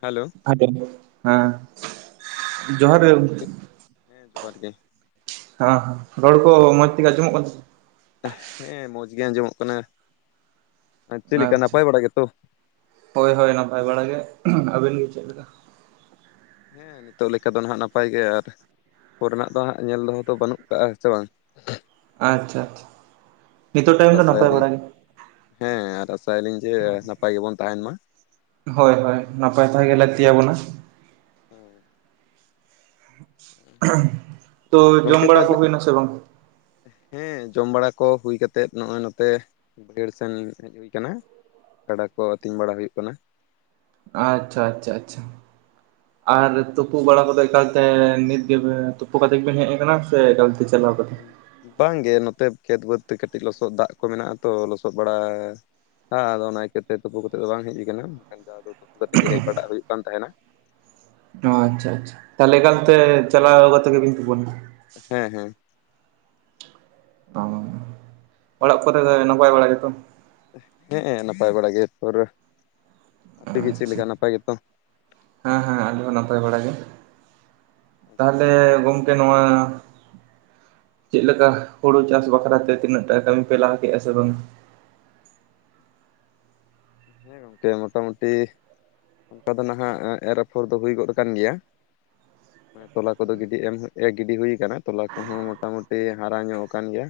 Hello. Hello ᱦᱮᱸ ᱡᱚᱦᱟᱨ ᱜᱮ᱾ ᱦᱮᱸ ᱜᱚᱝᱠᱮ ᱦᱮᱸ ᱡᱚᱦᱟᱨ ᱜᱮ᱾ ᱦᱮᱸ ᱦᱮᱸ ᱨᱚᱲ ᱠᱚ ᱢᱚᱡ ᱛᱮᱜᱮ ᱟᱡᱚᱢᱚᱜ ᱠᱟᱱ ᱥᱮ? ᱦᱮᱸ ᱢᱚᱡ ᱜᱮ ᱟᱸᱡᱚᱢᱚᱜ ᱠᱟᱱᱟ ᱟᱸ ᱪᱮᱫ ᱞᱮᱠᱟ ᱟᱪᱪᱷᱟ ᱱᱟᱯᱟᱭ ᱵᱟᱲᱟ ᱜᱮᱛᱚ? ᱦᱳᱭ ᱦᱳᱭ ᱱᱟᱯᱟᱭ ᱵᱟᱲᱟ ᱜᱮ ᱟᱵᱤᱱ ᱜᱮ ᱪᱮᱫ ᱞᱮᱠᱟ? ᱦᱮᱸ ᱱᱤᱛᱚᱜ ᱞᱮᱠᱟ ᱫᱚ ᱱᱟᱦᱟᱸᱜ ᱱᱟᱯᱟᱭ ᱜᱮ, ᱟᱨ ᱯᱚᱨᱮᱱᱟᱜ ᱫᱚ ᱦᱟᱸᱜ ᱧᱮᱞ ᱫᱚᱦᱛᱚ ᱫᱚ ᱵᱟᱹᱱᱩᱜ ᱠᱟᱜᱼᱟᱸ ᱥᱮ ᱵᱟᱝ? ᱟᱪᱪᱷᱟ ᱟᱪᱪᱷᱟ ᱱᱤᱛᱚᱜ ᱦᱮᱸ ᱴᱟᱭᱤᱢ ᱫᱚ ᱱᱟᱯᱟᱭ ᱟᱥᱟᱭᱟᱞᱤᱧ ᱵᱟᱲᱟ ᱜᱮ᱾ ᱦᱮᱸ ᱟᱨ ᱟᱥᱟᱭᱞᱤᱧ ᱡᱮ ᱱᱟᱯᱟᱭ ᱜᱮᱵᱚᱱ ᱛᱟᱦᱮᱸᱱ ᱢᱟ᱾ ᱦᱳᱭ ᱦᱳᱭ ᱱᱟᱯᱟᱭ ᱛᱟᱦᱮᱸ ᱜᱮ ᱞᱟᱹᱠᱛᱤᱭᱟ ᱵᱚᱱᱟ᱾ ᱦᱮᱸ᱾ ᱛᱚ ᱦᱮᱸ ᱡᱚᱢ ᱜᱚᱝᱠᱮ ᱵᱟᱲᱟ ᱠᱚ ᱛᱟᱦᱚᱞᱮ ᱦᱩᱭᱱᱟ ᱥᱮ ᱵᱟᱝ? ᱦᱮᱸ ᱡᱚᱢ ᱵᱟᱲᱟ ᱠᱚ ᱦᱩᱭ ᱠᱟᱛᱮᱜ ᱱᱚᱸᱜᱼᱚᱭ ᱱᱚᱛᱮ ᱵᱟᱹᱭᱦᱟᱹᱲ ᱥᱮᱱ ᱦᱮᱡ ᱦᱩᱭ ᱠᱟᱱᱟ᱾ ᱜᱟᱰᱟ ᱠᱚ ᱟᱹᱛᱤᱧ ᱵᱟᱲᱟ ᱦᱩᱭᱩᱜ ᱠᱟᱱᱟ᱾ ᱟᱪᱪᱷᱟ ᱟᱪᱪᱷᱟ ᱟᱪᱪᱷᱟ᱾ ᱟᱨ ᱛᱩᱯᱩ ᱵᱟᱲᱟ ᱠᱚᱫᱚ ᱮᱠᱟᱞᱛᱮ ᱱᱤᱛ ᱜᱮ ᱛᱩᱯᱩ ᱠᱟᱛᱮ ᱜᱮᱵᱤᱱ ᱦᱮᱡ ᱟᱠᱟᱱᱟ ᱥᱮ ᱮᱠᱟᱞᱛᱮ ᱪᱟᱞᱟᱣ ᱠᱟᱛᱮ ᱟᱪᱪᱮ ᱵᱟᱝᱜᱮ ᱱᱚᱛᱮ ᱠᱷᱮᱛ ᱵᱟᱹᱫ ᱛᱮ ᱠᱟᱹᱴᱤᱡ ᱞᱚᱥᱚᱫ ᱫᱟᱜ ᱠᱚ ᱢᱮᱱᱟᱜᱼᱟ ᱛᱚ ᱞᱚᱥᱚᱫ ᱵᱟᱲᱟ ᱦᱮᱸ ᱟᱫᱚ ᱚᱱᱟ ᱤᱭᱠᱟᱹᱛᱮ ᱛᱩᱯᱩ ᱠᱟᱛᱮᱫ ᱫᱚ ᱵᱟᱝ ᱦᱮᱡ ᱠᱟᱱᱟ ᱢᱮᱱᱠᱷᱟᱱ ᱫᱚ ᱟᱫᱚ ᱛᱩᱯᱩ ᱠᱟᱛᱮᱜ ᱜᱮ ᱦᱮᱡ ᱵᱟᱲᱟᱜ ᱦᱩᱭᱩᱜ ᱠᱟᱱ ᱛᱟᱦᱮᱸᱱᱟ, ᱚ ᱟᱪᱪᱷᱟ ᱟᱪᱪᱷᱟ, ᱛᱟᱦᱚᱞᱮ ᱮᱠᱟᱞᱛᱮ ᱪᱟᱞᱟᱣ ᱠᱟᱛᱮ ᱜᱮᱵᱤᱱ ᱛᱩᱯᱳᱱᱟ? ᱦᱮᱸ ᱦᱮᱸ ᱚ ᱚᱲᱟᱜ ᱠᱚᱨᱮ ᱫᱚ ᱱᱟᱯᱟᱭ ᱵᱟᱲᱟ ᱜᱮᱛᱚ? ᱦᱮ ᱮᱸ ᱱᱟᱯᱟᱭ ᱵᱟᱲᱟ ᱜᱮ ᱛᱚᱨ ᱟᱯᱮ ᱜᱮ ᱪᱮᱫ ᱟᱪᱪᱷᱟ ᱞᱮᱠᱟ ᱱᱟᱯᱟᱭ ᱜᱮᱛᱚ? ᱦᱮᱸ ᱦᱮᱸ ᱟᱞᱮ ᱦᱚᱸ ᱱᱟᱯᱟᱭ ᱵᱟᱲᱟ ᱜᱮ, ᱟᱪᱪᱷᱟ ᱛᱟᱦᱚᱞᱮ ᱟᱪᱪᱷᱟ ᱜᱚᱝᱠᱮ ᱱᱚᱣᱟ ᱪᱮᱫ ᱞᱮᱠᱟ ᱦᱳᱲᱳ ᱪᱟᱥ ᱵᱟᱠᱷᱨᱟᱛᱮ ᱛᱤᱱᱟᱹᱜ ᱴᱟ ᱠᱟᱹᱢᱤ ᱯᱮ ᱞᱟᱦᱟ ᱠᱮᱫᱟ ᱥᱮ ᱵᱟᱝ? ᱦᱮᱸ ᱜᱚᱢᱠᱮ ᱢᱚᱴᱟᱢᱩᱴᱤ ᱚᱱᱠᱟ ᱫᱚ ᱱᱟᱦᱟᱜ ᱮ ᱨᱚᱯᱷᱚᱲ ᱫᱚ ᱦᱩᱭ ᱜᱚᱫ ᱟᱠᱟᱱ ᱜᱮᱭᱟ᱾ ᱛᱚᱞᱟ ᱠᱚᱫᱚ ᱜᱤᱰᱤ ᱮᱢ ᱮ ᱜᱤᱰᱤ ᱦᱩᱭ ᱠᱟᱱᱟ ᱛᱚᱞᱟ ᱠᱚᱦᱚᱸ ᱢᱚᱴᱟᱢᱩᱴᱤ ᱦᱟᱨᱟ ᱧᱚᱜ ᱟᱠᱟᱱ ᱜᱮᱭᱟ᱾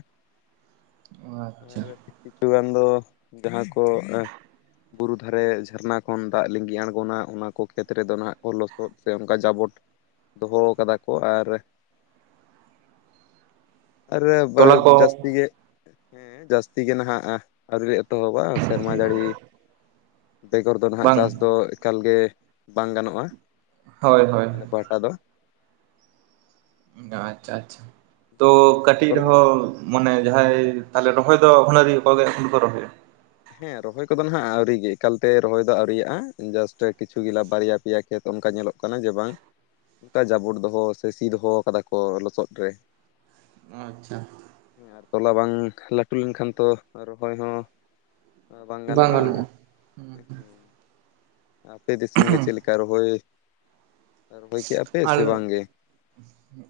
ᱟᱪᱪᱷᱟ ᱟᱨ ᱠᱤᱪᱷᱩ ᱜᱟᱱ ᱫᱚ ᱡᱟᱸᱦᱟᱸ ᱠᱚ᱾ ᱵᱩᱨᱩ ᱫᱷᱟᱨᱮ ᱡᱷᱟᱨᱱᱟ ᱠᱷᱚᱱ ᱫᱟᱜ ᱞᱤᱸᱜᱤ ᱟᱬᱜᱚᱱᱟ ᱚᱱᱟ ᱠᱚ ᱠᱷᱮᱛ ᱨᱮᱫᱚ ᱱᱟᱦᱟᱜ ᱠᱚ ᱞᱚᱥᱚᱫ ᱥᱮ ᱚᱱᱠᱟ ᱡᱟᱵᱚᱴ, ᱫᱚᱦᱚ ᱠᱟᱫᱟ ᱠᱚ ᱟᱨ [inaudible] ᱟᱨ ᱛᱚᱞᱟ ᱠᱚ ᱡᱟᱹᱥᱛᱤ ᱜᱮ ᱦᱮᱸ ᱡᱟᱹᱥᱛᱤ ᱜᱮ ᱱᱟᱦᱟᱜ ᱟᱹᱣᱨᱤ ᱮᱛᱚᱦᱚᱵᱟ ᱥᱮᱨᱢᱟ ᱡᱟᱹᱲᱤ ᱵᱮᱜᱚᱨ ᱫᱚ ᱱᱟᱦᱟᱜ ᱵᱟᱝ ᱪᱟᱥ ᱫᱚ ᱮᱠᱟᱞ ᱜᱮ ᱵᱟᱝ ᱜᱟᱱᱚᱜᱼᱟ ᱦᱳᱭ ᱦᱳᱭ ᱟᱞᱮ ᱯᱟᱦᱴᱟ ᱫᱚ᱾ ᱟᱪᱪᱷᱟ ᱟᱪᱪᱷᱟ ᱛᱚ ᱟᱨ ᱠᱟᱹᱴᱤᱡ ᱛᱚᱞᱟ ᱨᱮᱦᱚᱸ ᱢᱚᱱᱮ ᱡᱟᱸᱦᱟᱸᱭ ᱛᱟᱦᱚᱞᱮ ᱨᱚᱦᱚᱭ ᱫᱚ ᱚᱱᱟ ᱱᱤᱭᱟᱹ ᱠᱚᱜᱮ ᱠᱚ ᱨᱚᱦᱚᱭᱟ᱾ ᱦᱮᱸ ᱨᱚᱦᱚᱭ ᱠᱚᱫᱚ ᱱᱟᱦᱟᱜ ᱟᱹᱣᱨᱤ ᱜᱮ ᱮᱠᱟᱞᱛᱮ ᱨᱚᱦᱚᱭ ᱫᱚ ᱟᱹᱣᱨᱤᱭᱟᱜᱼᱟ ᱡᱟᱥᱴ ᱠᱤᱪᱷᱩ ᱜᱮᱞᱟ ᱵᱟᱨᱭᱟ ᱯᱮᱭᱟ ᱠᱷᱮᱛ ᱚᱱᱠᱟ ᱧᱮᱞᱚᱜ ᱠᱟᱱᱟ ᱡᱮ ᱵᱟᱝ ᱚᱱᱠᱟ ᱡᱟᱵᱚᱴ ᱫᱚᱦᱚ ᱥᱮ ᱥᱤ ᱫᱚᱦᱚ ᱠᱟᱫᱟ ᱠᱚ ᱞᱚᱥᱚᱫ ᱨᱮ᱾ ᱟᱪᱪᱷᱟ ᱟᱨ ᱛᱚᱞᱟ ᱵᱟᱝ ᱞᱟᱹᱴᱩ ᱞᱮᱱᱠᱷᱟᱱ ᱛᱚ ᱨᱚᱦᱚᱭ ᱦᱚᱸ ᱵᱟᱝ ᱜᱟᱱᱚᱜᱼᱟ ᱾ᱟᱯᱮ ᱫᱤᱥᱚᱢ ᱜᱮ ᱪᱮᱫ ᱞᱮᱠᱟ? ᱠᱟ ᱨᱚᱦᱚᱭ ᱨᱚᱦᱚᱭ ᱠᱮᱫᱟ ᱯᱮ ᱟᱨ ᱥᱮ ᱵᱟᱝ ᱜᱮ?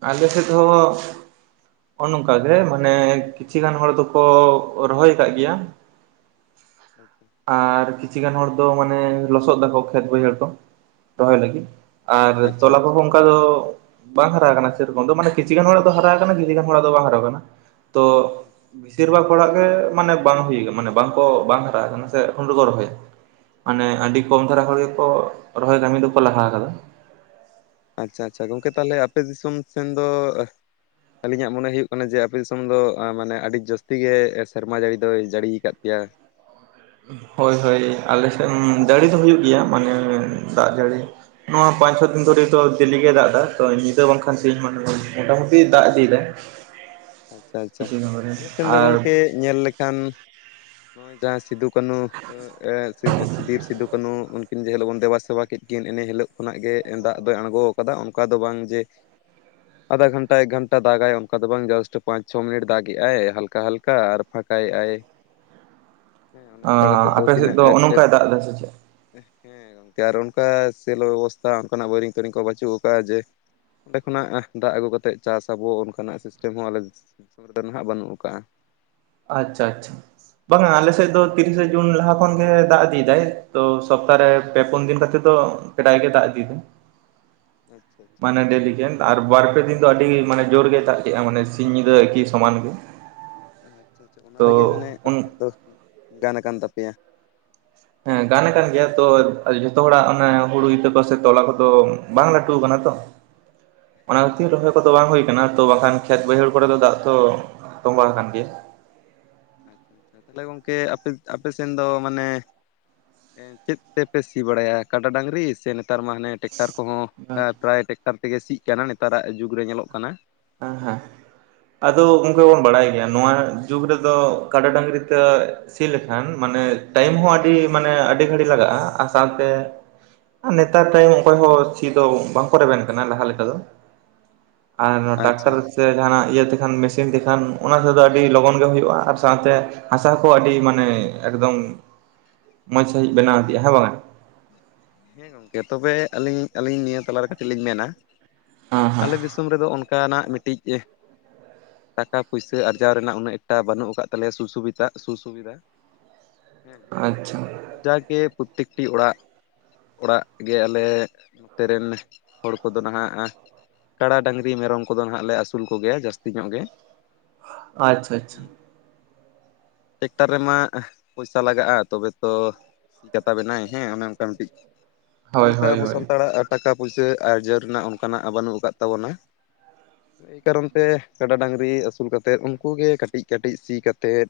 ᱟᱞᱮ ᱥᱮᱛ ᱦᱚ ᱚᱱ ᱚᱱᱠᱟ ᱜᱮ ᱢᱟᱱᱮ ᱠᱤᱪᱷᱤ ᱜᱟᱱ ᱦᱚᱲ ᱫᱚᱠᱚ ᱨᱚᱦᱚᱭ ᱟᱠᱟᱜ ᱜᱮᱭᱟ᱾ [inaudible] ᱟᱨ ᱠᱤᱪᱷᱤ ᱜᱟᱱ ᱦᱚᱲ ᱫᱚ ᱢᱟᱱᱮ ᱞᱚᱥᱚᱫ ᱫᱟᱠᱚ ᱠᱷᱮᱛ ᱵᱟᱹᱭᱦᱟᱹᱲ ᱠᱚ ᱨᱚᱦᱚᱭ ᱞᱟᱹᱜᱤᱫ᱾ ᱟᱨ ᱟᱪᱪᱷᱟ ᱛᱚᱞᱟ ᱟᱪᱪᱷᱟ ᱠᱚᱦᱚᱸ ᱚᱱᱠᱟ ᱫᱚ ᱵᱟᱝ ᱦᱟᱨᱟ ᱟᱠᱟᱱᱟ ᱥᱮᱨᱚᱠᱚᱢ ᱫᱚ ᱢᱟᱱᱮ ᱠᱤᱪᱷᱤ ᱜᱟᱱ ᱦᱚᱲᱟᱜ ᱫᱚ ᱦᱟᱨᱟ ᱟᱠᱟᱱᱟ ᱜᱮ ᱟᱹᱰᱤ ᱜᱟᱱ ᱦᱚᱲᱟᱜ ᱫᱚ ᱵᱟᱝ ᱦᱟᱨᱟᱣ ᱠᱟᱱᱟ, ᱛᱚ ᱟᱪᱪᱷᱟ ᱵᱮᱥᱤᱨ ᱵᱷᱟᱜ ᱦᱚᱲᱟᱜ ᱜᱮ ᱢᱟᱱᱮ ᱵᱟᱝ ᱦᱩᱭ ᱠᱟᱱᱟ ᱢᱟᱱᱮ ᱵᱟᱝᱠᱚ ᱵᱟᱝ ᱦᱟᱨᱟ ᱠᱟᱱᱟ ᱥᱮ ᱮᱠᱷᱚᱱᱚ ᱟᱹᱣᱨᱤ ᱠᱩ ᱨᱚᱦᱚᱭᱟ ᱢᱟᱱᱮ ᱟᱪᱪᱷᱟ ᱟᱹᱰᱤ ᱠᱚ ᱦᱚᱨᱟ ᱦᱚᱲ ᱜᱮᱠᱚ ᱨᱚᱦᱚᱭ ᱠᱟᱹᱢᱤ ᱫᱚᱠᱚ ᱞᱟᱦᱟ ᱟᱠᱟᱫᱟ᱾ ᱟᱪᱷᱟ ᱟᱪᱷᱟ ᱜᱚᱝᱠᱮ ᱛᱟᱦᱚᱞᱮ ᱟᱯᱮ ᱫᱤᱥᱚᱢ ᱥᱮᱱ ᱫᱚ ᱟᱹᱞᱤᱧᱟᱜ ᱢᱚᱱᱮ ᱦᱩᱭᱩᱜ ᱠᱟᱱᱟ ᱡᱮ ᱟᱯᱮ ᱫᱤᱥᱚᱢ ᱫᱚ ᱟ ᱢᱟᱱᱮ ᱟᱹᱰᱤ ᱡᱟᱹᱥᱛᱤ ᱜᱮ ᱥᱮᱨᱢᱟ ᱡᱟᱹᱲᱤ ᱫᱚᱭ ᱡᱟᱹᱲᱤ ᱟᱠᱟᱫ ᱯᱮᱭᱟ᱾ ᱦᱳᱭ ᱦᱳᱭ ᱟᱞᱮ ᱥᱮᱫ ᱡᱟᱹᱲᱤ ᱫᱚ ᱦᱩᱭᱩᱜ ᱜᱮᱭᱟ ᱢᱟᱱᱮ ᱫᱟᱜ ᱡᱟᱹᱲᱤ᱾ ᱱᱚᱣᱟ ᱯᱟᱸᱪ ᱪᱷᱚ ᱫᱤᱱ ᱫᱷᱚᱨᱤᱡ ᱫᱚ ᱫᱮᱞᱤ ᱜᱮ ᱫᱟᱜ ᱫᱟᱭ ᱛᱚ ᱧᱤᱫᱟᱹ ᱵᱟᱝᱠᱷᱟᱱ ᱥᱤᱧ [unintelligible] ᱢᱚᱴᱟᱢᱩᱴᱤ ᱫᱟᱜ ᱤᱫᱤᱭᱮᱫᱟᱭ᱾ ᱟᱪᱪᱷᱟ ᱟᱪᱪᱷᱟ ᱟᱞᱮ ᱥᱮᱱ [unintelligible] ᱫᱚ ᱟᱨ ᱜᱚᱝᱠᱮ ᱧᱮᱞ ᱞᱮᱠᱷᱟᱱ ᱱᱚᱜᱼᱚᱭ ᱡᱟᱸᱦᱟᱸ ᱥᱤᱫᱩ ᱠᱟᱹᱱᱩ ᱟ, ᱮ ᱥᱤᱫ ᱵᱤᱨ ᱥᱤᱫᱩ ᱠᱟᱹᱱᱩ ᱩᱱᱠᱤᱱ ᱡᱮ ᱦᱤᱞᱳᱜ ᱵᱚᱱ ᱫᱮᱵᱟ ᱥᱮᱵᱟ ᱠᱮᱫ ᱠᱤᱱ ᱮᱱ ᱦᱤᱞᱳᱜ ᱠᱷᱚᱱᱟᱜ ᱜᱮ ᱫᱟᱜ ᱫᱚᱭ ᱟᱬᱜᱚ ᱟᱠᱟᱫᱟ ᱚᱱᱠᱟ ᱫᱚ ᱵᱟᱝ ᱡᱮ ᱟᱫᱷᱟ ᱜᱷᱚᱱᱴᱟ ᱮᱠ ᱜᱷᱚᱱᱴᱟ ᱫᱟᱜᱟᱭ ᱚᱱᱠᱟ ᱫᱚ ᱵᱟᱝ ᱡᱟᱥᱴ ᱯᱟᱸᱪ ᱪᱷᱚ ᱢᱤᱱᱤᱴ ᱫᱟᱜᱮᱭᱟᱭ ᱦᱟᱞᱠᱟ ᱦᱟᱞᱠᱟ ᱟᱨ ᱯᱷᱟᱸᱠᱟ ᱮᱜᱟᱭ᱾ ᱟᱸ ᱟᱯᱮ ᱥᱮᱫ ᱛᱤᱱᱟᱹᱜ ᱫᱚ ᱠᱷᱮᱛ ᱚᱱᱮ ᱚᱱᱠᱟᱭ ᱫᱟᱜ ᱮᱫᱟ ᱥᱮ ᱪᱮᱫ? ᱦᱮᱸ ᱜᱚᱝᱠᱮ ᱟᱨ ᱚᱱᱠᱟ ᱥᱮᱞᱚ ᱵᱮᱵᱚᱥᱛᱷᱟ ᱚᱱᱠᱟᱱᱟᱜ ᱵᱳᱨᱤᱝ ᱛᱚᱨᱤᱝ ᱠᱚ ᱵᱟᱹᱱᱩᱜ ᱟᱠᱟᱫᱟ ᱡᱮ ᱚᱸᱰᱮ ᱠᱷᱚᱱᱟᱜ ᱫᱟᱜ ᱟᱹᱜᱩ ᱠᱟᱛᱮᱫ ᱪᱟᱥ ᱟᱹᱵᱩ ᱚᱱᱠᱟᱱᱟᱜ ᱥᱤᱥᱴᱮᱢ ᱦᱚᱸ ᱟᱞᱮ ᱫᱤᱥᱚᱢ ᱨᱮᱫᱚ ᱱᱟᱦᱟᱜ ᱵᱟᱹᱱᱩᱜ ᱠᱟᱜᱼᱟ᱾ ᱟᱪᱷᱟ ᱟᱪᱷᱟ ᱵᱟᱝᱟ ᱟᱞᱮᱥᱮᱫ ᱫᱚ ᱛᱤᱨᱤᱥᱮ ᱡᱩᱱ ᱞᱟᱦᱟ ᱠᱷᱚᱱ ᱜᱮ ᱫᱟᱜ ᱤᱫᱤᱭᱮᱫᱟᱭ ᱛᱚ ᱥᱚᱯᱛᱟ ᱨᱮ ᱯᱮ ᱯᱩᱱ ᱫᱤᱱ ᱠᱟᱛᱮ ᱛᱚ ᱠᱟᱡᱟᱠ ᱜᱮ ᱫᱟᱜ ᱤᱫᱤᱭ ᱫᱟ ᱟᱪᱪᱷᱟ ᱟᱪᱪᱷᱟ᱾ ᱢᱟᱱᱮ ᱰᱮᱞᱤ ᱜᱮᱼᱼ ᱟᱨ ᱵᱟᱨ ᱯᱮ ᱫᱤᱱ ᱫᱚ ᱟᱹᱰᱤ ᱢᱟᱱᱮ ᱡᱳᱨ ᱜᱮ ᱫᱟᱜ ᱠᱮᱫᱼᱟ ᱢᱟᱱᱮ ᱥᱤᱧ ᱧᱤᱫᱟᱹ ᱮᱠᱤ ᱥᱚᱢᱟᱱᱼᱼ ᱟᱪᱷᱟ ᱟᱪᱷᱟ ᱚᱱᱟ ᱛᱮᱜᱮ ᱢᱟᱱᱮ ᱦᱮᱸ ᱟᱯᱮᱭᱟᱜ ᱫᱚ ᱜᱟᱱ ᱟᱠᱟᱱ ᱛᱟᱯᱮᱭᱟ᱾ ᱦᱮᱸ ᱜᱟᱱ ᱟᱠᱟᱱ ᱜᱮᱭᱟ ᱛᱚ ᱡᱚᱛᱚ ᱦᱚᱲᱟᱜ ᱚᱱᱟ ᱦᱩᱲᱩ ᱤᱛᱟᱹ ᱠᱚ ᱥᱮ ᱛᱚᱞᱟ ᱠᱚᱫᱚ ᱵᱟᱝ ᱞᱟᱹᱴᱩ ᱠᱟᱱᱟ ᱛᱚᱼᱼ ᱚᱱᱟ ᱦᱮᱸ ᱠᱷᱟᱹᱛᱤᱨ ᱨᱚᱦᱚᱭᱼᱼ ᱠᱚᱫᱚ ᱵᱟᱝ ᱦᱩᱭ ᱠᱟᱱᱟ ᱛᱚ ᱵᱟᱝᱠᱷᱟᱱ ᱠᱷᱮᱛ ᱵᱟᱹᱭᱦᱟᱹᱲ ᱠᱚᱨᱮ ᱫᱚ ᱫᱟᱜ ᱛᱚ ᱛᱚᱸᱵᱷᱟᱣ ᱟᱠᱟᱱ ᱜᱮᱭᱟ᱾ ᱟᱪᱪᱷᱟ ᱛᱟᱦᱚᱞᱮ ᱜᱚᱝᱠᱮ ᱟᱯᱮ ᱟᱯᱮ ᱥᱮᱱ ᱫᱚ ᱢᱟᱱᱮᱼᱼ ᱪᱮᱫ ᱛᱮᱯᱮ ᱥᱤ ᱵᱟᱲᱟᱭᱟ ᱠᱟᱰᱟ ᱰᱟᱹᱝᱨᱤ ᱥᱮ ᱱᱮᱛᱟᱨ ᱢᱟ ᱦᱟᱱᱮᱼᱼ ᱴᱮᱠᱴᱟᱨ ᱠᱚᱦᱚᱸ ᱟ ᱯᱨᱟᱭ ᱴᱮᱠᱴᱟᱨ ᱛᱮᱜᱮ ᱥᱤᱜ ᱠᱟᱱᱟ ᱱᱮᱛᱟᱨᱟᱜ ᱡᱩᱜᱽ ᱨᱮ ᱧᱮᱞᱚᱜ ᱠᱟᱱᱟ᱾ ᱮᱸ ᱦᱮᱸ ᱟᱫᱚ ᱜᱚᱝᱠᱮ ᱵᱚᱱ ᱵᱟᱰᱟᱭ ᱜᱮᱭᱟ ᱱᱚᱣᱟ ᱡᱩᱜᱽ ᱨᱮᱫᱚ ᱠᱟᱰᱟ ᱰᱟᱹᱝᱨᱤ ᱛᱮᱼᱼ ᱥᱤ ᱞᱮᱠᱷᱟᱱ ᱢᱟᱱᱮ ᱴᱟᱭᱤᱢ ᱦᱚᱸ ᱟᱹᱰᱤ ᱢᱟᱱᱮ ᱟᱹᱰᱤ ᱜᱷᱟᱹᱲᱤᱡ ᱞᱟᱜᱟᱜᱼᱟ ᱟᱨ ᱥᱟᱶᱛᱮ ᱟᱨ ᱱᱮᱛᱟᱨ ᱴᱟᱭᱤᱢ ᱚᱠᱚᱭ ᱦᱚᱸ ᱥᱤ ᱫᱚ ᱵᱟᱝᱠᱚ ᱨᱮᱵᱮᱱ ᱠᱟᱱᱟ ᱞᱟᱦᱟ ᱞᱮᱠᱟ ᱫᱚᱼᱼ ᱟᱨ ᱱᱚᱣᱟ ᱟᱪᱪᱷᱟ ᱴᱟᱠᱴᱟᱨ ᱫᱚ ᱟᱪᱪᱷᱟ ᱥᱮᱼᱼ ᱡᱟᱦᱟᱱᱟᱜ ᱤᱭᱟᱹ ᱛᱮᱠᱷᱟᱱ ᱢᱮᱥᱤᱱ ᱛᱮᱠᱷᱟᱱ ᱚᱱᱟ ᱛᱮᱫᱚ ᱟᱹᱰᱤ ᱞᱚᱜᱚᱱ ᱜᱮ ᱦᱩᱭᱩᱜᱼᱟ ᱟᱨ ᱥᱟᱶᱛᱮᱼᱼ ᱦᱟᱥᱟ ᱠᱚ ᱟᱹᱰᱤ ᱢᱟᱱᱮ ᱮᱠᱫᱚᱢ ᱢᱚᱸᱡᱽ ᱥᱟᱹᱦᱤᱡ ᱵᱮᱱᱟᱣ ᱤᱫᱤᱜᱼᱟ ᱦᱮᱸ ᱵᱟᱝᱼᱟᱼᱼ ᱦᱮᱸ ᱛᱚᱵᱮ ᱟᱹᱞᱤᱧ ᱟᱹᱞᱤᱧ ᱱᱤᱭᱟᱹ ᱛᱟᱞᱟᱨᱮ ᱠᱟᱹᱴᱤᱡ ᱞᱤᱧ ᱢᱮᱱᱟ ᱦᱮᱸ ᱦᱮᱸ ᱟᱞᱮ ᱫᱤᱥᱼᱼ ᱫᱤᱥᱚᱢ ᱨᱮᱫᱚ ᱚᱱᱠᱟᱱᱟᱜ ᱢᱤᱫᱴᱤᱡᱼᱼ ᱴᱟᱠᱟ ᱯᱩᱭᱥᱟᱹ ᱟᱨᱡᱟᱣ ᱨᱮᱱᱟᱜ ᱩᱱᱟᱹᱜ ᱮᱠᱴᱟ ᱵᱟᱹᱱᱩᱜ ᱟᱠᱟᱫ ᱛᱟᱞᱮᱭᱟ ᱥᱩ ᱥᱩᱵᱤᱛᱟ ᱥᱩ ᱥᱩᱵᱤᱫᱷᱟ᱾ ᱦᱮᱸ ᱟᱪᱷᱟ ᱡᱟᱜᱮ ᱯᱨᱩᱛᱤᱠᱴᱤ ᱚᱲᱟᱜᱼᱼ ᱚᱲᱟᱜ ᱜᱮ ᱟᱞᱮ ᱱᱚᱛᱮ ᱨᱮᱱ ᱦᱚᱲ ᱠᱚᱫᱚ ᱱᱟᱦᱟᱜᱼᱼ ᱠᱟᱲᱟ, ᱰᱟᱹᱝᱨᱤ, ᱢᱮᱨᱚᱢ ᱠᱚᱫᱚ ᱱᱟᱦᱟᱸᱜ ᱞᱮ ᱟᱹᱥᱩᱞ ᱠᱚᱜᱮᱭᱟ ᱡᱟᱹᱥᱛᱤ ᱧᱚᱜ ᱜᱮᱼᱼ ᱟᱪᱷᱟ ᱟᱪᱷᱟ ᱴᱮᱠᱴᱟᱨ ᱨᱮᱢᱟ ᱟᱺ ᱯᱚᱭᱥᱟ ᱞᱟᱜᱟᱜᱼᱟ ᱛᱚᱵᱮ ᱛᱚᱼᱼ ᱥᱤ ᱠᱟᱛᱟ ᱵᱮᱱᱟᱭ ᱦᱮᱸ ᱚᱱᱮ ᱚᱱᱠᱟ ᱢᱤᱫᱴᱤᱡᱼᱼ ᱦᱳᱭ ᱚᱱᱠᱟ ᱦᱳᱭ ᱟᱵᱚ ᱦᱳᱭ ᱥᱟᱱᱛᱟᱲᱟᱜ ᱴᱟᱠᱟ ᱯᱩᱭᱥᱟᱹ ᱟᱨᱡᱟᱣ ᱨᱮᱱᱟᱜ ᱚᱱᱠᱟᱱᱟᱜ ᱵᱟᱹᱱᱩᱜ ᱟᱠᱟᱜ ᱛᱟᱵᱚᱱᱟ᱾ ᱮᱭ ᱠᱟᱨᱚᱱ ᱛᱮ ᱠᱟᱰᱟ ᱰᱟᱹᱝᱨᱤ ᱟᱹᱥᱩᱞ ᱠᱟᱛᱮᱫ ᱩᱱᱠᱩ ᱜᱮ ᱠᱟᱹᱴᱤᱡ ᱠᱟᱹᱴᱤᱡ ᱥᱤ ᱠᱟᱛᱮᱫ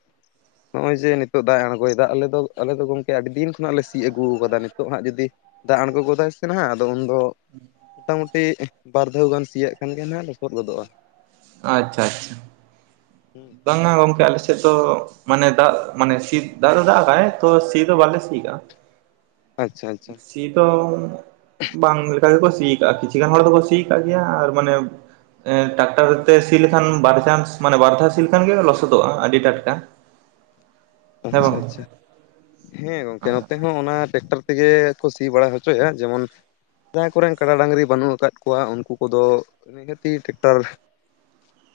ᱱᱚᱜᱼᱚᱭ ᱡᱮ ᱱᱤᱛᱚᱜ ᱫᱟᱜ ᱮ ᱟᱬᱜᱚᱭᱮᱫᱟ ᱟᱞᱮ ᱫᱚ ᱟᱞᱮ ᱫᱚ ᱜᱚᱝᱠᱮ ᱟᱹᱰᱤ ᱫᱤᱱ ᱠᱷᱚᱱᱟᱜ ᱞᱮ ᱥᱤᱫ ᱟᱹᱜᱩ ᱠᱟᱫᱟ ᱱᱤᱛᱚᱜ ᱦᱟᱸᱜ ᱡᱩᱫᱤᱼᱼ ᱫᱟᱜ ᱟᱬᱜᱚ ᱜᱚᱫᱟᱭ ᱥᱮ ᱱᱟᱦᱟᱜ ᱟᱫᱚ ᱩᱱᱫᱚ ᱢᱚᱴᱟᱢᱩᱴᱤᱼᱼ ᱵᱟᱨ ᱫᱷᱟᱣ ᱜᱟᱱ ᱥᱤᱭᱟᱹᱜ ᱠᱷᱟᱱ ᱜᱮ ᱱᱟᱜ ᱞᱚᱥᱚᱫ ᱜᱚᱫᱚᱜᱼᱟ᱾ ᱟᱪᱪᱷᱟ ᱟᱪᱪᱷᱟ ᱦᱩᱸ ᱵᱟᱝᱟ ᱜᱚᱢᱠᱮ ᱟᱞ ᱥᱮᱫ ᱫᱚᱼᱼ ᱢᱟᱱᱮ ᱫᱟᱜ ᱢᱟᱱᱮ ᱥᱤ ᱫᱟ ᱫᱟᱜᱟᱭ ᱛᱚ ᱥᱤ ᱫᱚ ᱵᱟᱞᱮ ᱥᱤᱠᱟ᱾ ᱟᱪᱷᱟ ᱟᱪᱷᱟ ᱥᱤ ᱫᱚ ᱵᱟᱝ ᱞᱮᱠᱟ ᱜᱮᱠᱚ ᱥᱤ ᱠᱟᱜᱼᱟ ᱠᱤᱪᱷᱩ ᱜᱟᱱ ᱦᱚᱲ ᱫᱚᱠᱚ ᱥᱤ ᱠᱟᱜ ᱜᱮᱭᱟ ᱟᱨ ᱢᱟᱱᱮᱼᱼ ᱴᱟᱠᱴᱟᱨ ᱛᱮ ᱥᱤ ᱞᱮᱠᱷᱟᱱ ᱵᱟᱭᱪᱟᱱᱥ ᱢᱟᱱᱮ ᱵᱟᱨ ᱫᱷᱟᱣ ᱥᱤ ᱞᱮᱠᱷᱟᱱ ᱜᱮ ᱞᱚᱥᱚᱫᱚᱜᱼᱟ ᱟᱹᱰᱤ ᱴᱟᱴᱠᱟ᱾ ᱟᱨ ᱟᱪᱷᱟ ᱟᱪᱷᱟ ᱦᱮᱸ ᱜᱚᱝᱠᱮ ᱱᱚᱛᱮ ᱦᱚᱸ ᱚᱱᱟ ᱴᱨᱟᱠᱴᱟᱨ ᱛᱮᱜᱮ ᱠᱚ ᱥᱤ ᱵᱟᱲᱟ ᱦᱚᱪᱚᱭᱟ ᱡᱮᱢᱚᱱᱼᱼ ᱡᱟᱦᱟᱸᱭ ᱠᱚᱨᱮᱱ ᱠᱟᱰᱟ ᱰᱟᱹᱝᱨᱤ ᱵᱟᱹᱱᱩᱜ ᱟᱠᱟᱫ ᱠᱚᱣᱟ ᱩᱱᱠᱩ ᱠᱚᱫᱚ ᱱᱤᱦᱟᱹᱛᱤ ᱴᱮᱠᱴᱟᱨ,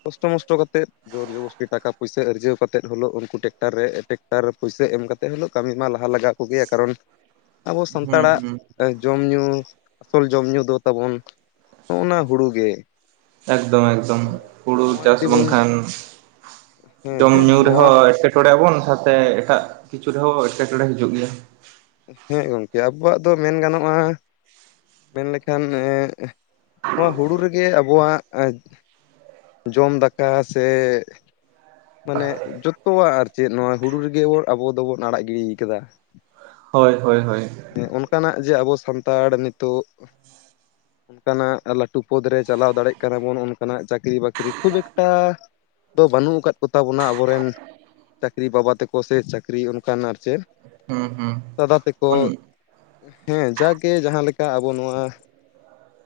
ᱠᱚᱥᱴᱚ ᱢᱚᱥᱴᱚ ᱠᱟᱛᱮ ᱡᱨ ᱡᱚᱵᱚᱥᱴᱤ ᱴᱟᱠᱟ ᱯᱚᱭᱥᱟᱹ ᱟᱹ ᱟᱨᱡᱟᱹᱣ ᱠᱟ ᱠᱟᱛᱮᱫ ᱦᱜ ᱩᱱᱠᱩ ᱴᱮᱨᱟᱠᱴᱟᱨ ᱨᱮᱼᱼ ᱴᱮᱠᱴᱟᱨ ᱨᱮ ᱯᱩᱭᱥᱟᱹ ᱮᱢ ᱠᱟᱛᱮᱫ ᱦᱤᱞᱳᱜ ᱠᱟᱹᱢᱤ ᱢᱟ ᱞᱟᱦᱟ ᱞᱟᱜᱟᱣ ᱠᱚᱜᱮᱭᱟ ᱠᱟᱨᱚᱱ ᱟᱵᱚ ᱦᱩᱸ ᱥᱟᱱᱛᱟᱲᱟᱜ ᱦᱩᱸ ᱡᱚᱢ ᱧᱩ ᱟᱥᱚᱞ ᱡᱚᱢ ᱧᱩ ᱫᱚ ᱛᱟᱵᱚᱱ ᱱᱚᱜᱚ ᱱᱟ ᱦᱩᱲᱩ ᱜᱮ᱾ ᱮᱠᱫᱚᱢ ᱮᱠᱫᱚᱢ ᱦᱮᱸ ᱦᱩᱲᱩ ᱱᱚᱣᱟ ᱪᱟᱥ ᱡᱩᱫᱤ ᱵᱚᱱ ᱵᱟᱝᱠᱷᱟᱱ ᱡᱚᱢ ᱦᱮᱸ ᱧᱩ ᱱᱚᱣᱟ ᱨᱮᱦᱚᱸ ᱮᱴᱠ ᱴᱚᱬᱮ ᱟᱵᱚᱱ ᱥᱟᱶᱛᱮ ᱮᱴᱟᱜ ᱠᱤᱪᱷᱩ ᱨᱮᱦᱚᱸ ᱮᱴᱠᱮᱴᱚᱬᱮ ᱦᱤᱡᱩᱜ ᱜᱮᱭᱟ᱾ ᱦᱮᱸᱜ ᱜᱚᱝᱠᱮ ᱟᱵᱚᱣᱟᱜ ᱫᱚ ᱢᱮᱱ ᱜᱟᱱᱚᱜ-ᱟ ᱢᱮᱱ ᱞᱮᱠᱷᱟᱱ ᱱᱚᱣᱟ ᱦᱩᱲᱩ ᱨᱮᱜᱮ ᱟᱵᱚᱣᱟᱜ ᱡᱚᱢ ᱫᱟᱠᱟ ᱥᱮ ᱢᱟᱱᱮ ᱡᱚᱛᱚᱣᱟᱜ ᱟᱨ ᱪᱮᱫ ᱱᱚᱣᱟ ᱦᱩᱲᱩ ᱨᱮᱜᱮ ᱵᱚᱱ ᱟᱵᱚ ᱫᱚᱵᱚᱱ ᱟᱲᱟᱜ ᱜᱤᱲᱤᱭ ᱠᱟᱫᱟ᱾ ᱦᱳᱭ ᱦᱳᱭ ᱦᱳᱭ ᱚᱱᱠᱟᱱᱟᱜ ᱡᱮ ᱟᱵᱚ ᱥᱟᱱᱛᱟᱲ ᱱᱤᱛᱚᱜ [inaudible] ᱚᱱᱠᱟᱱᱟᱜ ᱞᱟᱹᱴᱩ ᱯᱚᱫᱨᱮ ᱪᱟᱞᱟᱣ ᱫᱟᱲᱮᱜ ᱠᱟᱱᱟ ᱵᱚᱱ ᱚᱱᱠᱟᱱᱟᱜ ᱪᱟᱹᱠᱨᱤ ᱵᱟᱹᱠᱨᱤ ᱠᱷᱩᱵ ᱮᱠᱴᱟ ᱫᱚ ᱵᱟᱹᱱᱩᱜ ᱟᱠᱟᱫ ᱠᱚᱛᱟᱵᱚᱱᱟ ᱟᱵᱚᱨᱮᱱ ᱪᱟᱹᱠᱨᱤ ᱵᱟᱵᱟ ᱛᱮᱠᱚ ᱥᱮ ᱪᱟᱹᱠᱨᱤ ᱚᱱᱠᱟᱱ ᱟᱨ ᱪᱮᱫ ᱦᱩᱸ ᱫᱟᱫᱟ ᱛᱮᱠᱚ ᱦᱩᱸ ᱦᱮᱸ ᱡᱟᱜᱮ ᱡᱟᱦᱟᱸᱞᱮᱠᱟ ᱟᱵᱚ ᱱᱚᱣᱟ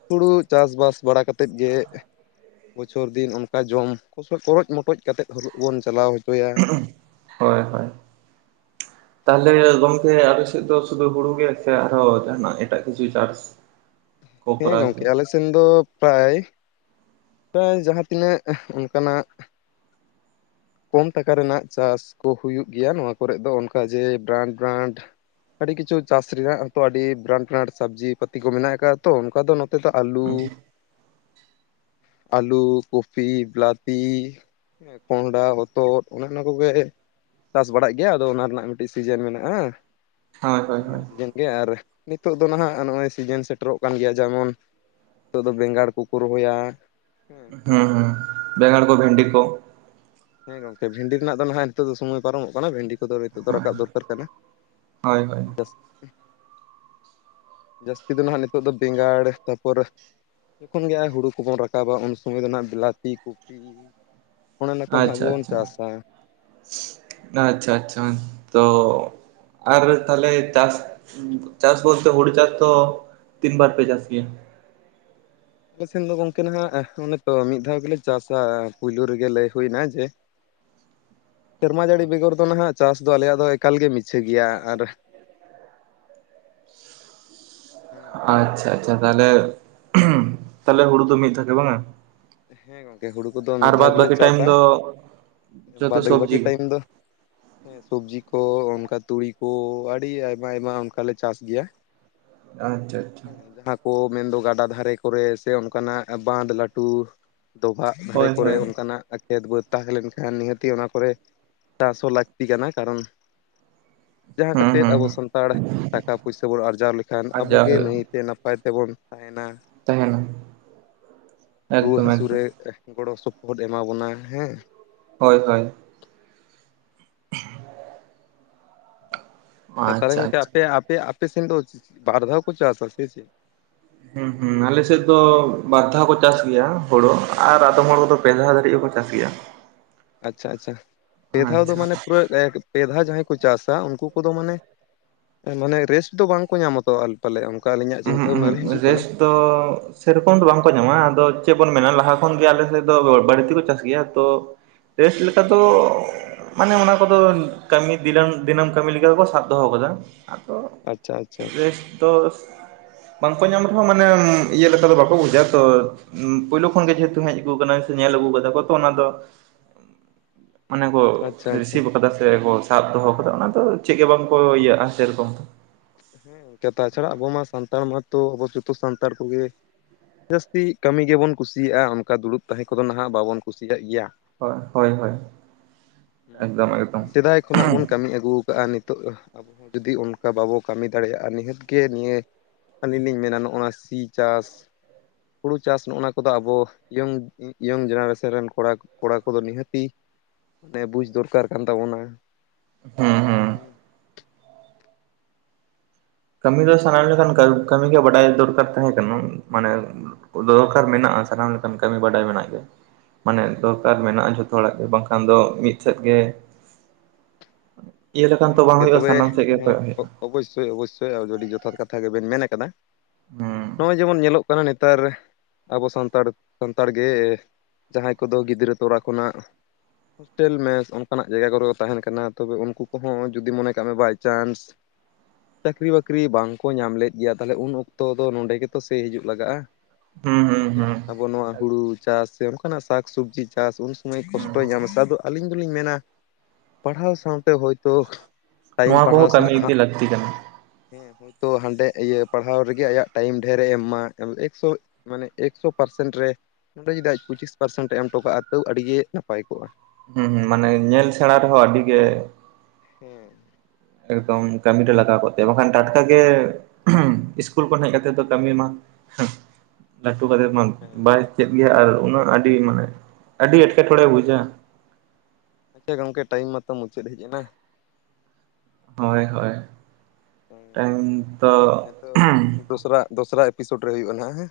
ᱦᱩᱲᱩ ᱪᱟᱥᱵᱟᱥ ᱵᱟᱲᱟ ᱠᱟᱛᱮᱫ ᱜᱮ ᱵᱚᱪᱷᱚᱨ ᱫᱤᱱ ᱚᱱᱠᱟ ᱡᱚᱢ ᱠᱚᱥᱚ ᱠᱚᱨᱪ ᱢᱚᱴᱚᱡ ᱠᱟᱛᱮᱫ ᱦᱳᱞᱳ ᱵᱚᱱ ᱪᱟᱞᱟᱣ ᱦᱚᱪᱚᱭᱟ᱾ ᱦᱳᱭ ᱦᱳᱭ ᱛᱟᱦᱞᱮ ᱜᱚᱢᱠᱮ ᱟᱯᱮ ᱥᱮᱫ ᱫᱚ ᱥᱩᱫᱷᱩ ᱦᱩᱲᱩ ᱜᱮ ᱥᱮ ᱟᱨᱦᱚ ᱡᱟᱦᱟᱱᱟᱜ ᱮᱴᱟᱜ ᱠᱤᱪᱷᱩ ᱪᱟᱥ [inaudible] ᱦᱮᱸ ᱠᱚᱨᱟᱣ ᱜᱚᱝᱠᱮ ᱜᱮᱭᱟ ᱟᱞᱮ ᱥᱮᱱ ᱫᱚ ᱯᱨᱟᱭ ᱯᱨᱟᱭ ᱡᱟᱦᱟᱸ ᱛᱤᱱᱟᱹᱜ ᱚᱱᱠᱟᱱᱟᱜ [inaudible] ᱠᱚᱢ ᱴᱟᱠᱟ ᱨᱮᱱᱟᱜ ᱪᱟᱥ ᱠᱚ ᱦᱩᱭᱩᱜ ᱜᱮᱭᱟ ᱱᱚᱣᱟ ᱠᱚᱨᱮᱫ ᱫᱚ ᱚᱱᱠᱟ ᱡᱮ ᱵᱨᱟᱱᱰ ᱵᱨᱟᱱᱰ ᱟᱹᱰᱤ ᱠᱤᱪᱷᱩ ᱪᱟᱥ ᱨᱮᱱᱟᱜᱚ ᱟᱹᱰᱤ ᱵᱨᱟᱱᱰ ᱵᱨᱟᱱᱰ ᱥᱟᱹᱵᱽᱡᱤ ᱯᱟᱹᱛᱤ ᱠᱚ ᱢᱮᱱᱟᱜ ᱟᱠᱟᱜ-ᱟ ᱛᱚ ᱚᱱᱠᱟ ᱫᱚ ᱱᱚ ᱛᱮ ᱫᱚ ᱟᱞᱩ ᱟᱹᱞᱩ, ᱠᱩᱯᱷ, ᱵᱞᱟᱛᱤ, ᱠᱚᱸᱦᱰᱟ, ᱦᱚᱛᱫ ᱚᱱᱮ ᱚᱱᱟ ᱠᱚᱜᱮ ᱪᱟᱥ ᱵᱟᱲᱟᱜ ᱜᱮᱭᱟ ᱟᱫᱚ ᱚᱱᱟ ᱨᱮᱱᱟᱜ ᱢᱤᱴᱤᱡ ᱥᱤᱡᱮᱱ ᱢᱮᱱᱟᱜ-ᱟ ᱦᱳᱭ ᱦᱳᱭ ᱥᱤᱡᱮᱱ ᱦᱳᱭ ᱥᱤᱡᱮᱱ ᱜᱮ ᱟᱨ ᱱᱤᱛᱚᱜ ᱫᱚ ᱱᱟᱦᱟᱜ ᱱᱚᱜ-ᱚᱭ ᱥᱤᱡᱮᱱ ᱥᱮᱴᱮᱨᱚᱜ ᱠᱟᱱ ᱜᱮᱭᱟ ᱡᱮᱢᱚᱱ ᱛᱳᱜ ᱫᱚ ᱵᱮᱸᱜᱟᱲ ᱠᱚᱠᱚ ᱨᱚᱦᱚᱭᱟ ᱦᱮᱸ ᱩᱸ ᱵᱮᱸᱜᱟᱲ ᱠᱚ, ᱵᱷᱮᱱᱰᱤ ᱠᱚ ᱦᱮᱸ ᱜᱚᱝᱠᱮ ᱵᱷᱤᱱᱰᱤ ᱨᱮᱱᱟᱜ ᱫᱚ ᱱᱟᱦᱟᱜ ᱱᱤᱛᱚᱜ ᱫᱚ ᱥᱩᱢᱚᱭ ᱯᱟᱨᱚᱢᱚᱜ ᱠᱟᱱᱟ ᱵᱷᱤᱱᱰᱤ ᱠᱚᱫᱚ ᱱᱤᱛᱚᱜ ᱫᱚ ᱨᱟᱠᱟᱵ ᱦᱳᱭ ᱫᱚᱨᱠᱟᱨ ᱠᱟᱱᱟ᱾ ᱦᱳᱭ ᱫᱚᱥ [inaudible] ᱡᱟᱹᱥᱛᱤ ᱫᱚ ᱱᱦᱟᱜ ᱱᱤᱛᱚᱜ ᱫᱚ ᱵᱮᱸᱜᱟᱲ ᱛᱟᱯᱚᱨ ᱡᱚᱠᱷᱚᱱ ᱜᱮ ᱟ ᱦᱩᱲᱩ ᱠᱚᱵᱚᱱ ᱨᱟᱠᱟᱵᱟ ᱩᱱ ᱥᱩᱢᱚᱭ ᱫᱚ ᱱᱟᱜ ᱵᱮᱞᱟᱛᱤ, ᱠᱩᱯᱤ ᱚᱱᱮ ᱱᱟ ᱟᱪᱷᱟ ᱟᱪᱷᱟ ᱟᱪᱷᱟ ᱟᱪᱷᱟ ᱛᱚ ᱟᱨ ᱛᱟᱦᱞᱮ ᱪᱟᱥ ᱪᱟᱥ ᱵᱟᱥ ᱛᱚ ᱦᱩᱲᱩ ᱪᱟᱥ ᱫᱚ ᱛᱤᱱ ᱵᱟᱨ ᱯᱮ ᱪᱟᱥ ᱜᱮᱭᱟ? ᱟᱞᱮ ᱥᱮᱱ ᱫᱚ ᱜᱚᱝᱠᱮ ᱱᱟᱦᱟᱜ ᱚᱱᱮ ᱛᱚ ᱢᱤᱫ ᱫᱷᱟᱣ ᱜᱮᱞᱮ ᱪᱟᱥᱟ ᱯᱩᱭᱞᱩ ᱨᱮᱜᱮ ᱞᱟᱹᱭ ᱦᱩᱭᱱᱟ ᱡᱮ [inaudible] ᱥᱮᱨᱢᱟ ᱡᱟᱹᱲᱤ ᱵᱮᱜᱚᱨ ᱫᱚ ᱱᱟᱦᱟᱜ ᱪᱟᱥ ᱫᱚ ᱟᱞᱮᱭᱟᱜ ᱫᱚ ᱮᱠᱟᱞ ᱜᱮ ᱢᱤᱪᱷᱟᱹ ᱜᱮᱭᱟ, ᱟᱨ ᱟᱪᱪᱷᱟ ᱟᱪᱪᱷᱟ ᱛᱟᱦᱞᱮ ᱩᱦᱩᱸ ᱛᱟᱦᱞᱮ ᱦᱩᱲᱩ ᱫᱚ ᱢᱤᱫ ᱛᱷᱟᱠᱮ ᱵᱟᱝᱟ ᱦᱮᱸ ᱜᱚᱝᱠᱮ ᱦᱩᱲᱩ ᱠᱚᱫᱚ ᱢᱤᱫ ᱟᱨ ᱫᱷᱟᱣ ᱵᱟᱫ ᱜᱮᱞᱮ ᱵᱟᱹᱠᱤ ᱴᱟᱭᱤᱢ ᱪᱟᱥᱟ᱾ ᱫᱚ ᱡᱚᱛᱚ ᱵᱟᱫ ᱜᱮ ᱵᱟᱹᱠᱤ ᱥᱚᱵᱽᱡᱤ ᱴᱟᱭᱤᱢ ᱫᱚ ᱦᱮᱸ ᱥᱚᱵᱽᱡᱤ ᱠᱚ ᱚᱱᱠᱟ ᱛᱩᱲᱤ ᱠᱚ ᱟᱹᱰᱤ ᱟᱭᱢᱟ ᱟᱭᱢᱟ ᱚᱱᱠᱟᱞᱮ ᱪᱟᱥ ᱜᱮᱭᱟ᱾ ᱟᱪᱪᱷᱟ ᱟᱪᱪᱷᱟ ᱡᱟᱦᱟᱸ ᱠᱚ ᱢᱮᱱᱫᱚ ᱜᱟᱰᱟ ᱫᱷᱟᱨᱮ ᱠᱚᱨᱮ ᱥᱮ ᱚᱱᱠᱟᱱᱟᱜ ᱵᱟᱸᱫᱽ ᱞᱟᱹᱴᱩ ᱰᱚᱵᱷᱟᱜ ᱫᱷᱟᱨᱮ ᱦᱳᱭ ᱠᱚᱨᱮ ᱦᱳᱭ ᱚᱱᱠᱟᱱᱟᱜ ᱠᱷᱮᱛ ᱵᱟᱹᱫᱽ ᱛᱟᱦᱮᱸ ᱞᱮᱱᱠᱷᱟᱱ ᱱᱤᱦᱟᱹᱛᱤ ᱚᱱᱟ ᱠᱚᱨᱮ ᱪᱟᱥ ᱦᱚᱸ ᱞᱟᱹᱠᱛᱤ ᱠᱟᱱᱟ ᱠᱟᱨᱚᱱ ᱡᱟᱦᱟᱸ ᱦᱩᱸ ᱠᱟᱛᱮᱫ ᱦᱩᱸ ᱟᱵᱚ ᱦᱩᱸ ᱥᱟᱱᱛᱟᱲ ᱴᱟᱠᱟ ᱯᱩᱭᱥᱟᱹ ᱵᱚᱱ ᱟᱨᱡᱟᱣ ᱞᱮᱠᱷᱟᱱ ᱟᱨᱡᱟᱣ ᱟᱵᱚᱜᱮ ᱱᱟ. ᱭᱛᱮ ᱱᱟᱯ ᱱᱟᱯᱟᱭ ᱛᱮᱵᱚᱱ ᱛᱟᱦᱮᱸᱱᱟ ᱾ ᱛᱟᱦᱮᱸᱱᱟ ᱾ ᱨᱩᱣᱟᱹ ᱦᱟ. ᱥᱩ ᱨᱮ ᱜᱚᱲᱚ ᱥᱚᱯᱚᱦᱚᱫ ᱮᱢᱟ ᱵᱚᱱᱟ ᱦᱮᱸ ᱦᱚᱭ ᱦᱚᱭ ᱾ ᱛᱟᱦᱚᱞᱮ ᱟᱪᱪᱷᱟ ᱜᱚᱝᱠᱮ ᱟᱪᱪᱷᱟ ᱟᱯᱮ ᱟᱯᱮ ᱥᱮᱱ ᱫᱚ ᱵᱟᱨ ᱫᱷᱟᱣ ᱠᱚ ᱪᱟᱥᱟ ᱥᱮ ᱪᱮ ᱾ ᱦᱩᱸ ᱦᱩᱸ ᱟᱞᱮᱥᱮᱫ ᱫᱚ ᱵᱟᱨ ᱫᱷᱟᱣ ᱠᱚ ᱪᱟᱥ ᱜᱮᱭᱟ ᱦᱩᱲᱩ ᱟᱨ ᱟᱫᱚᱢ ᱦᱚᱲ ᱠᱚᱫᱚ ᱯᱮ ᱫᱷᱟᱣ ᱫᱷᱟᱹᱨᱤᱡ ᱦᱚᱸᱠᱚ ᱪᱟᱥ ᱜᱮᱭᱟ ᱾ ᱟᱪᱪᱷᱟ ᱟᱪᱪᱷᱟ ᱱᱤᱭᱟ. ᱫᱷᱟᱣ ᱫᱚ ᱟᱪᱪᱷᱟ ᱢᱟᱱᱮ ᱯᱩᱨᱟᱹ ᱯᱮ ᱫᱷᱟᱣ ᱡᱟᱦᱟᱸᱭ ᱠᱚ ᱪᱟᱥᱟ ᱩᱱᱠᱩ ᱠᱚᱫᱚ ᱢᱟᱱᱮ ᱢᱟᱱᱮ ᱨᱮᱥᱴ ᱫᱚ ᱵᱟᱝ ᱠᱚ ᱧᱟᱢᱟ ᱛᱚ ᱟᱨ ᱯᱟᱞᱮᱫ ᱚᱱᱠᱟ ᱟᱹᱞᱤᱧᱟᱜ ᱪᱤᱱᱛᱟᱹ ᱵᱷᱟᱵᱱᱟ ᱨᱮ ᱨᱮ ᱦᱤᱡᱩᱜ ᱠᱟᱱᱟ ᱾ ᱛᱚ ᱥᱮᱨᱚᱠᱚᱢ ᱫᱚ ᱵᱟᱝᱠᱚ ᱧᱟᱢᱟ ᱟᱫᱚ ᱪᱮᱫ ᱵᱚᱱ ᱢᱮᱱᱟ ᱞᱟᱦᱟ ᱠᱷᱚᱱᱜᱮ ᱟᱞᱮ ᱥᱮᱫ ᱫᱚ ᱵᱟᱹᱲᱛᱤᱠᱚ ᱪᱟᱥ ᱜᱮᱭᱟ ᱛᱚ ᱨᱮᱥᱴ ᱞᱮᱠᱟ ᱫᱚ ᱢᱟᱱᱮ ᱚᱱᱟ ᱠᱚᱫᱚ ᱠᱟᱹᱢᱤ ᱫᱤᱱᱟᱹᱢ ᱫᱤᱱᱟᱹᱢ ᱠᱟᱹᱢᱤ ᱞᱮᱠᱟ ᱜᱮᱠᱚ ᱥᱟᱵ ᱫᱚᱦᱚ ᱠᱟᱫᱟ ᱾ ᱟᱫᱚ ᱟᱪᱪᱷᱟ ᱟᱪᱪᱷᱟ ᱟᱪᱪᱷᱟ ᱨᱮᱥᱴ ᱫᱚ ᱵᱟᱝᱠᱚ ᱧᱟᱢ ᱨᱮᱦᱚᱸ ᱢᱟᱱᱮ ᱤᱭᱟᱹ ᱞᱮᱠᱟ ᱫᱚ ᱵᱟᱠᱚ ᱵᱩᱡᱟ ᱛᱚ ᱯᱩᱭᱞᱩ ᱠᱷᱚᱱ ᱜᱮ ᱡᱮᱦᱮᱛᱩ ᱦᱮᱡ ᱟᱹᱜᱩ ᱠᱟᱱᱟ ᱥᱮ ᱧᱮᱞ ᱟᱹᱜᱩ ᱠᱟᱫᱟ ᱠᱚ ᱛᱚ ᱚᱱᱟ ᱫᱚ ᱢᱟᱱᱮ ᱠᱚ ᱟᱪᱪᱷᱟ ᱟᱪᱪᱷᱟ ᱨᱤᱥᱤᱵᱷ ᱟᱠᱟᱫᱟ ᱥᱮ ᱠᱚ ᱥᱟᱵ ᱫᱚᱦᱚ ᱟᱠᱟᱫᱟ ᱚᱱᱟ ᱫᱚ ᱪᱮᱫ ᱜᱮ ᱵᱟᱝ ᱠᱚ ᱤᱭᱟᱹᱜ-ᱟ ᱥᱮᱨᱚᱠᱚᱢ ᱫᱚ ᱦᱮᱸ ᱛᱟ ᱪᱷᱟᱲᱟᱜ ᱟᱵᱚ ᱢᱟ ᱥᱟᱱᱛᱟᱲ ᱢᱟᱛᱚ ᱟᱵᱚ ᱡᱚᱛᱚ ᱥᱟᱱᱛᱟᱲ ᱠᱚᱜᱮ ᱡᱟᱹᱥᱛᱤ ᱠᱟᱹᱢᱤ ᱜᱮᱵᱚᱱ ᱠᱩᱥᱤᱭᱟᱜ-ᱟ ᱚᱱᱠᱟ ᱫᱩᱲᱩᱵ ᱛᱟᱦᱮᱸ ᱠᱚᱫᱚ ᱱᱟᱦᱟᱜ ᱵᱟᱵᱚᱱ ᱠᱩᱥᱤᱭᱟᱜ ᱜᱮᱭᱟ ᱦᱳᱭ ᱦᱳᱭ ᱦᱳᱭ ᱾ [inaudible] ᱦᱩᱸ ᱮᱠᱫᱚᱢ ᱮᱠᱫᱚᱢ ᱥᱮᱫᱟᱭ ᱠᱷᱚᱱᱟᱜ ᱵᱚᱱ ᱠᱟᱹᱢᱤ ᱟᱹᱜᱩ ᱟᱠᱟᱜᱼᱟ ᱱᱤᱛ ᱱᱤᱛᱚᱜ ᱟᱵᱚ ᱦᱚᱸ ᱡᱩᱫᱤ ᱚᱱᱠᱟ ᱵᱟᱵᱚ ᱠᱟᱹᱢᱤ ᱫᱟᱲᱮᱭᱟᱜ-ᱟ ᱱᱤᱦᱟᱹᱛ ᱜᱮ ᱱᱤᱭᱟᱹ ᱟᱹᱞᱤᱧ ᱞᱤᱧ ᱢᱮᱱᱟ ᱱᱚᱜ-ᱚᱭ ᱥᱤ ᱪᱟᱥ ᱦᱩᱲᱩ ᱪᱟᱥ ᱱᱚᱜᱼᱚ ᱱᱚᱣᱟ ᱠᱚᱫᱚ ᱟᱵᱚ ᱤᱭᱚᱝ ᱤᱭᱚᱝ ᱡᱱᱟᱨᱮᱥᱚᱱ ᱨᱮᱱ ᱠᱚᱲᱟ ᱠᱚᱲᱟ ᱠᱚᱫᱚ ᱱᱤᱦᱟᱹᱛᱤ ᱢᱟᱱᱮ ᱵᱩᱡᱽ ᱫᱚᱨᱠᱟᱨ ᱠᱟᱱ ᱛᱟᱵᱚᱱᱟ ᱾ ᱦᱩᱸ ᱦᱩᱸ ᱦᱩᱸ ᱠᱟᱹᱢᱤ ᱫᱚ ᱥᱟᱱᱟᱢ ᱞᱮᱠᱷᱟᱱ ᱠᱟᱹᱢᱤᱜᱮ ᱵᱟᱰᱟᱭ ᱫᱚᱨᱠᱟᱨ ᱛᱟᱦᱮᱸ ᱠᱟᱱᱟ ᱢᱟᱱᱮ ᱠᱚ ᱫᱚᱨᱠᱟᱨ ᱢᱮᱱᱟᱜ-ᱟ ᱥᱟᱱᱟᱢ ᱞᱮᱠᱟᱱ ᱠᱟᱹᱢᱤ ᱵᱟᱰᱟᱭ ᱢᱮᱱᱟᱜ ᱜᱮ ᱢᱟᱱᱮ ᱫᱚᱨᱠᱟᱨ ᱢᱮᱱᱟᱜ-ᱟ ᱡᱷᱚᱛᱚ ᱦᱚᱲᱟᱜ ᱜᱮ ᱵᱟᱝᱠᱷᱟᱱ ᱫᱚ ᱢᱤᱫ ᱥᱮᱫ ᱜᱮ [inaudible] ᱤᱭᱟᱹ ᱞᱮᱠᱷᱟᱱ ᱛᱚ ᱵᱟᱝ ᱦᱩᱭᱩᱜ-ᱟ ᱥᱟᱱᱟᱢ ᱥᱮᱫ ᱜᱮ ᱠᱚᱭᱚᱜ ᱦᱩᱭᱩᱜ-ᱟ ᱾ ᱚᱵᱚᱥᱥᱚᱭ ᱚᱵᱚᱥᱥᱚᱭ ᱟᱨ ᱟᱹᱰᱤ ᱡᱚᱛᱷᱟᱛ ᱠᱟᱛᱷᱟ ᱜᱮᱵᱮᱱ ᱢᱮᱱ ᱟᱠᱟᱫᱟ ᱦᱩᱸ ᱱᱚᱜ-ᱚᱭ ᱡᱮᱢᱚᱱ ᱧᱮᱞᱚᱜ ᱠᱟᱱᱟ ᱱᱮᱛᱟᱨ ᱟᱵᱚ ᱥᱟᱱᱛᱟᱲ ᱥᱟᱱᱛᱟᱲ ᱜᱮ ᱡᱟᱦᱟᱸᱭ ᱠᱚᱫᱚ ᱜᱤᱫᱽᱨᱟᱹ ᱛᱚᱨᱟ ᱠᱷᱚᱱᱟᱜ ᱦᱚᱥᱴᱮᱞ ᱢᱮᱥ ᱚᱱᱠᱟᱱᱟᱜ ᱡᱟᱭᱜᱟ ᱠᱚᱨᱮ ᱠᱚ ᱛᱟᱦᱮᱱ ᱠᱟᱱᱟ ᱛᱚᱵᱮ ᱩᱱᱠᱩ ᱠᱚᱦᱚᱸ ᱡᱩᱫᱤ ᱢᱚᱱᱮ ᱠᱟᱜ ᱢᱮ ᱵᱟᱭᱪᱟᱱᱥ ᱪᱟᱹᱠᱨᱤ ᱵᱟᱹᱠᱨᱤ ᱵᱟᱝᱠᱚ ᱧᱟᱢ ᱞᱮᱫ ᱜᱮᱭᱟ ᱛᱟᱦᱚᱞᱮ ᱩᱱ ᱚᱠᱛᱚ ᱫᱚ ᱱᱚᱸᱰᱮ ᱜᱮᱛᱚ ᱥᱮ ᱦᱤᱡᱩᱜ ᱞᱟᱜᱟᱜ-ᱟ ᱾ ᱦᱩᱸ ᱦᱩᱸ ᱦᱮᱸ ᱦᱩᱸ ᱟᱵᱚ ᱱᱚᱣᱟ ᱦᱩᱲᱩ ᱪᱟᱥ ᱥᱮ ᱚᱱᱠᱟᱱᱟᱜ ᱥᱟᱠᱼᱥᱚᱵᱽᱡᱤ ᱪᱟᱥ ᱩᱱ ᱥᱚᱢᱚᱭ ᱦᱩᱸ ᱠᱚᱥᱴᱚᱭ ᱧᱟᱢ ᱥᱮ ᱟᱫᱚ ᱟᱹᱞᱤᱧ ᱫᱚᱞᱤᱧ ᱢᱮᱱᱟ ᱯᱟᱲᱦᱟᱣ ᱥᱟᱶᱛᱮ ᱦᱳᱭ ᱛᱚ ᱴᱟᱭᱤᱢ ᱱᱚᱣᱟ ᱯᱟᱲᱦᱟᱣ ᱠᱚᱦᱚᱸ ᱥᱮᱱ ᱠᱟᱹᱢᱤ ᱤᱫᱤ ᱦᱟᱸᱜ ᱞᱟᱹᱠᱛᱤ ᱠᱟᱱᱟ ᱦᱮᱸ ᱦᱳᱭᱛᱳ ᱦᱟᱸᱰᱮ ᱤᱭᱟᱹ ᱯᱟᱲᱦᱟᱣ ᱨᱮᱜᱮ ᱟᱭᱟᱜ ᱴᱟᱭᱤᱢ ᱰᱷᱮᱨᱮ ᱮ ᱮᱢ ᱢᱟ ᱮᱠᱥᱚ ᱢᱟᱱᱮ ᱮᱠᱥᱚ ᱯᱟᱨᱥᱮᱱᱴ ᱨᱮ ᱱᱚᱸᱰᱮ ᱡᱩᱫᱤ ᱟᱡ ᱯᱚᱸᱪᱤᱥ ᱯᱟᱨᱥᱮᱱᱴ ᱨᱮ ᱮᱢ ᱦᱚᱴᱚ ᱠᱟᱜᱼᱟ ᱛᱟᱹᱣ ᱟᱹᱰᱤᱜᱮ ᱱᱟᱯᱟᱭ ᱠᱚᱜᱼᱟ᱾ ᱦᱩᱸ ᱦᱩᱸ ᱢᱟᱱᱮ ᱧᱮᱞ ᱥᱮᱬᱟ ᱨᱮᱦᱚᱸ ᱟᱹᱰᱤ ᱜᱮ ᱦᱮᱸ ᱮᱠᱫᱚᱢ ᱠᱟᱹᱢ ᱨᱮ ᱞᱟᱜᱟᱣ ᱠᱚᱜᱛᱮ ᱵᱟᱠᱷᱟᱱ ᱴᱟᱴᱠᱟᱜ ᱜᱮ ᱥᱠᱩᱞ ᱠᱷᱚᱱ ᱦᱮᱡ ᱠᱟᱛᱮᱮᱫ ᱫᱚ ᱠᱟᱹᱢᱤ ᱢᱟ ᱞᱟᱹᱴᱩ ᱠᱟᱫ ᱢᱟᱱ ᱦᱮᱸ ᱵᱟᱭ ᱪᱮᱫ ᱜᱮᱭᱟ ᱟᱨ ᱩᱱᱟᱹᱜ ᱟᱹᱰᱤ ᱢᱟᱱᱮ ᱟᱹᱰᱤ ᱮᱴᱠᱮᱴᱚᱬᱮ ᱵᱩᱡᱟ᱾ ᱟᱪᱪᱷᱟ ᱜᱚᱝᱠᱮ ᱴᱟᱭᱤᱢ ᱢᱟᱛᱚ ᱢᱩᱪᱟᱹᱫ ᱦᱮᱡ ᱮᱱᱟ᱾ ᱦᱳᱭ ᱦᱳᱭ ᱴᱟᱭᱤᱢ ᱛᱚ ᱦᱮᱸᱛᱚ ᱫᱚᱥᱨᱟ ᱫᱚᱥᱨᱟ ᱮᱯᱤᱥᱳᱰ ᱨᱮ ᱦᱩᱭᱩᱜᱼᱟ ᱱᱟᱟᱜ ᱦᱮᱸ᱾